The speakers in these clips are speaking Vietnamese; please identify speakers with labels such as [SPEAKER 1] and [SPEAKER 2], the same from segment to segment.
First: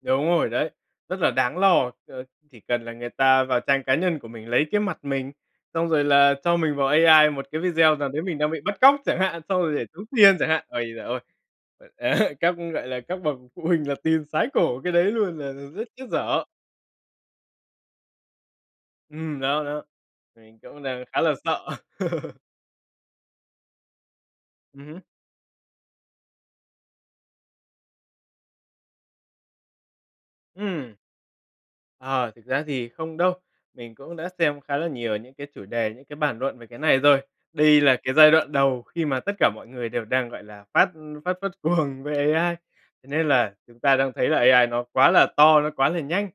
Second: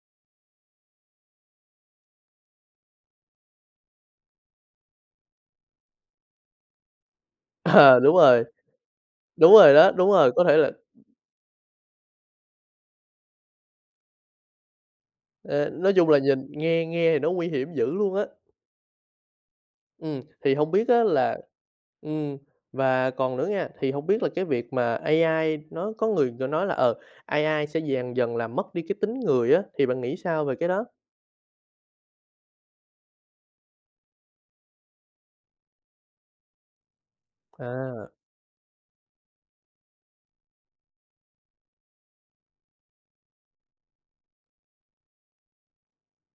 [SPEAKER 1] Đúng rồi đấy. Rất là đáng lo, ờ, chỉ cần là người ta vào trang cá nhân của mình lấy cái mặt mình, xong rồi là cho mình vào AI một cái video
[SPEAKER 2] Ờ,
[SPEAKER 1] nào
[SPEAKER 2] đúng
[SPEAKER 1] đấy mình
[SPEAKER 2] rồi.
[SPEAKER 1] đang bị bắt cóc chẳng hạn,
[SPEAKER 2] Đúng
[SPEAKER 1] xong
[SPEAKER 2] rồi
[SPEAKER 1] rồi để
[SPEAKER 2] đó,
[SPEAKER 1] tống
[SPEAKER 2] đúng rồi.
[SPEAKER 1] tiền
[SPEAKER 2] Có
[SPEAKER 1] chẳng
[SPEAKER 2] thể
[SPEAKER 1] hạn.
[SPEAKER 2] là
[SPEAKER 1] Ôi giời ơi! Các, gọi là, các bậc phụ huynh là tin sái cổ cái đấy luôn là là
[SPEAKER 2] Ờ,
[SPEAKER 1] rất
[SPEAKER 2] nói
[SPEAKER 1] chết
[SPEAKER 2] chung là
[SPEAKER 1] dở.
[SPEAKER 2] nhìn nghe nghe thì nó nguy hiểm dữ luôn á.
[SPEAKER 1] Ừm, đó đó,
[SPEAKER 2] Ừm, thì
[SPEAKER 1] mình
[SPEAKER 2] hông
[SPEAKER 1] cũng
[SPEAKER 2] biết
[SPEAKER 1] đang
[SPEAKER 2] á
[SPEAKER 1] khá là
[SPEAKER 2] là
[SPEAKER 1] sợ.
[SPEAKER 2] ừm, và còn nữa nghe, thì hổng biết là cái việc
[SPEAKER 1] Ừm
[SPEAKER 2] mà
[SPEAKER 1] hứm.
[SPEAKER 2] AI nó có người, kiểu, nói là, ờ, AI sẽ dần dần là mất đi cái tính người á, thì bạn nghĩ sao về cái đó?
[SPEAKER 1] Ừm. Ờ, thực ra thì không đâu. Mình cũng đã xem khá là nhiều những cái chủ đề, những cái bàn luận về cái này rồi. Đây là
[SPEAKER 2] À.
[SPEAKER 1] cái giai đoạn đầu khi mà tất cả mọi người đều đang, gọi là, phát phát phát cuồng về AI, thế nên là chúng ta đang thấy là AI nó quá là to, nó quá là nhanh.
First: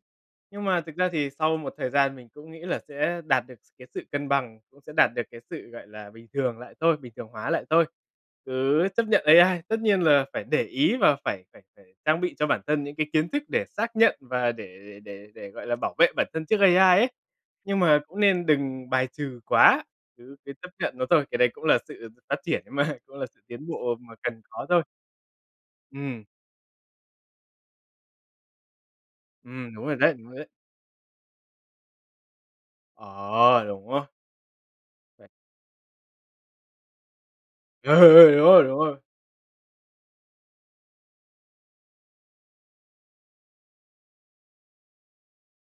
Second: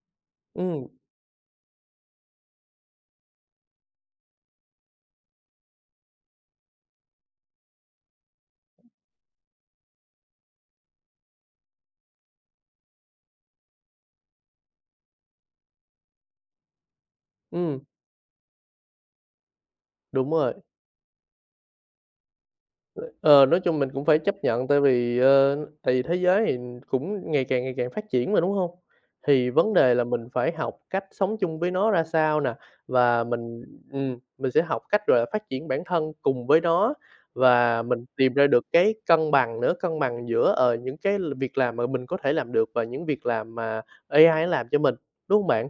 [SPEAKER 1] Nhưng mà
[SPEAKER 2] Ừm.
[SPEAKER 1] thực ra thì sau một thời gian mình cũng nghĩ là sẽ đạt được s cái sự cân bằng, cũng sẽ đạt được cái sự, gọi là, bình thường lại thôi, bình thường hóa lại thôi, cứ chấp nhận AI. Tất nhiên là phải để ý và phải phải phải trang bị cho bản thân những cái kiến thức để xác nhận, và để để để để, gọi là, bảo vệ bản thân trước AI ấy. Nhưng
[SPEAKER 2] Ừm.
[SPEAKER 1] mà cũng nên đừng bài trừ quá,
[SPEAKER 2] Đúng
[SPEAKER 1] cứ cứ
[SPEAKER 2] rồi.
[SPEAKER 1] chấp nhận nó thôi. Cái đấy cũng là sự sự phát triển ấy mà, cũng là sự
[SPEAKER 2] Ờ, nói
[SPEAKER 1] tiến
[SPEAKER 2] chung mình
[SPEAKER 1] bộ
[SPEAKER 2] cũng
[SPEAKER 1] mà
[SPEAKER 2] phải chấp
[SPEAKER 1] cần có
[SPEAKER 2] nhận, tại
[SPEAKER 1] thôi.
[SPEAKER 2] vì, ơ, tại vì thế
[SPEAKER 1] Ừm.
[SPEAKER 2] giới thì cũng ngày càng, ngày càng phát triển mà, đúng hông? Thì
[SPEAKER 1] Ừm,
[SPEAKER 2] vấn
[SPEAKER 1] đúng rồi
[SPEAKER 2] đề là
[SPEAKER 1] đấy, đúng
[SPEAKER 2] mình
[SPEAKER 1] rồi đấy.
[SPEAKER 2] phải học cách sống chung với nó ra sao nè? Và mình,
[SPEAKER 1] Ờ, đúng á.
[SPEAKER 2] ừm, mình sẽ học cách rồi phát triển bản thân cùng với nó, và
[SPEAKER 1] Ừ,
[SPEAKER 2] mình
[SPEAKER 1] ừ,
[SPEAKER 2] tìm
[SPEAKER 1] đúng
[SPEAKER 2] ra
[SPEAKER 1] rồi,
[SPEAKER 2] được
[SPEAKER 1] đúng
[SPEAKER 2] cái
[SPEAKER 1] rồi.
[SPEAKER 2] cân bằng nữa, cân bằng giữa, ờ, những cái l việc làm mà mình có thể làm được và những việc làm mà AI nó làm cho mình, đúng hông bạn?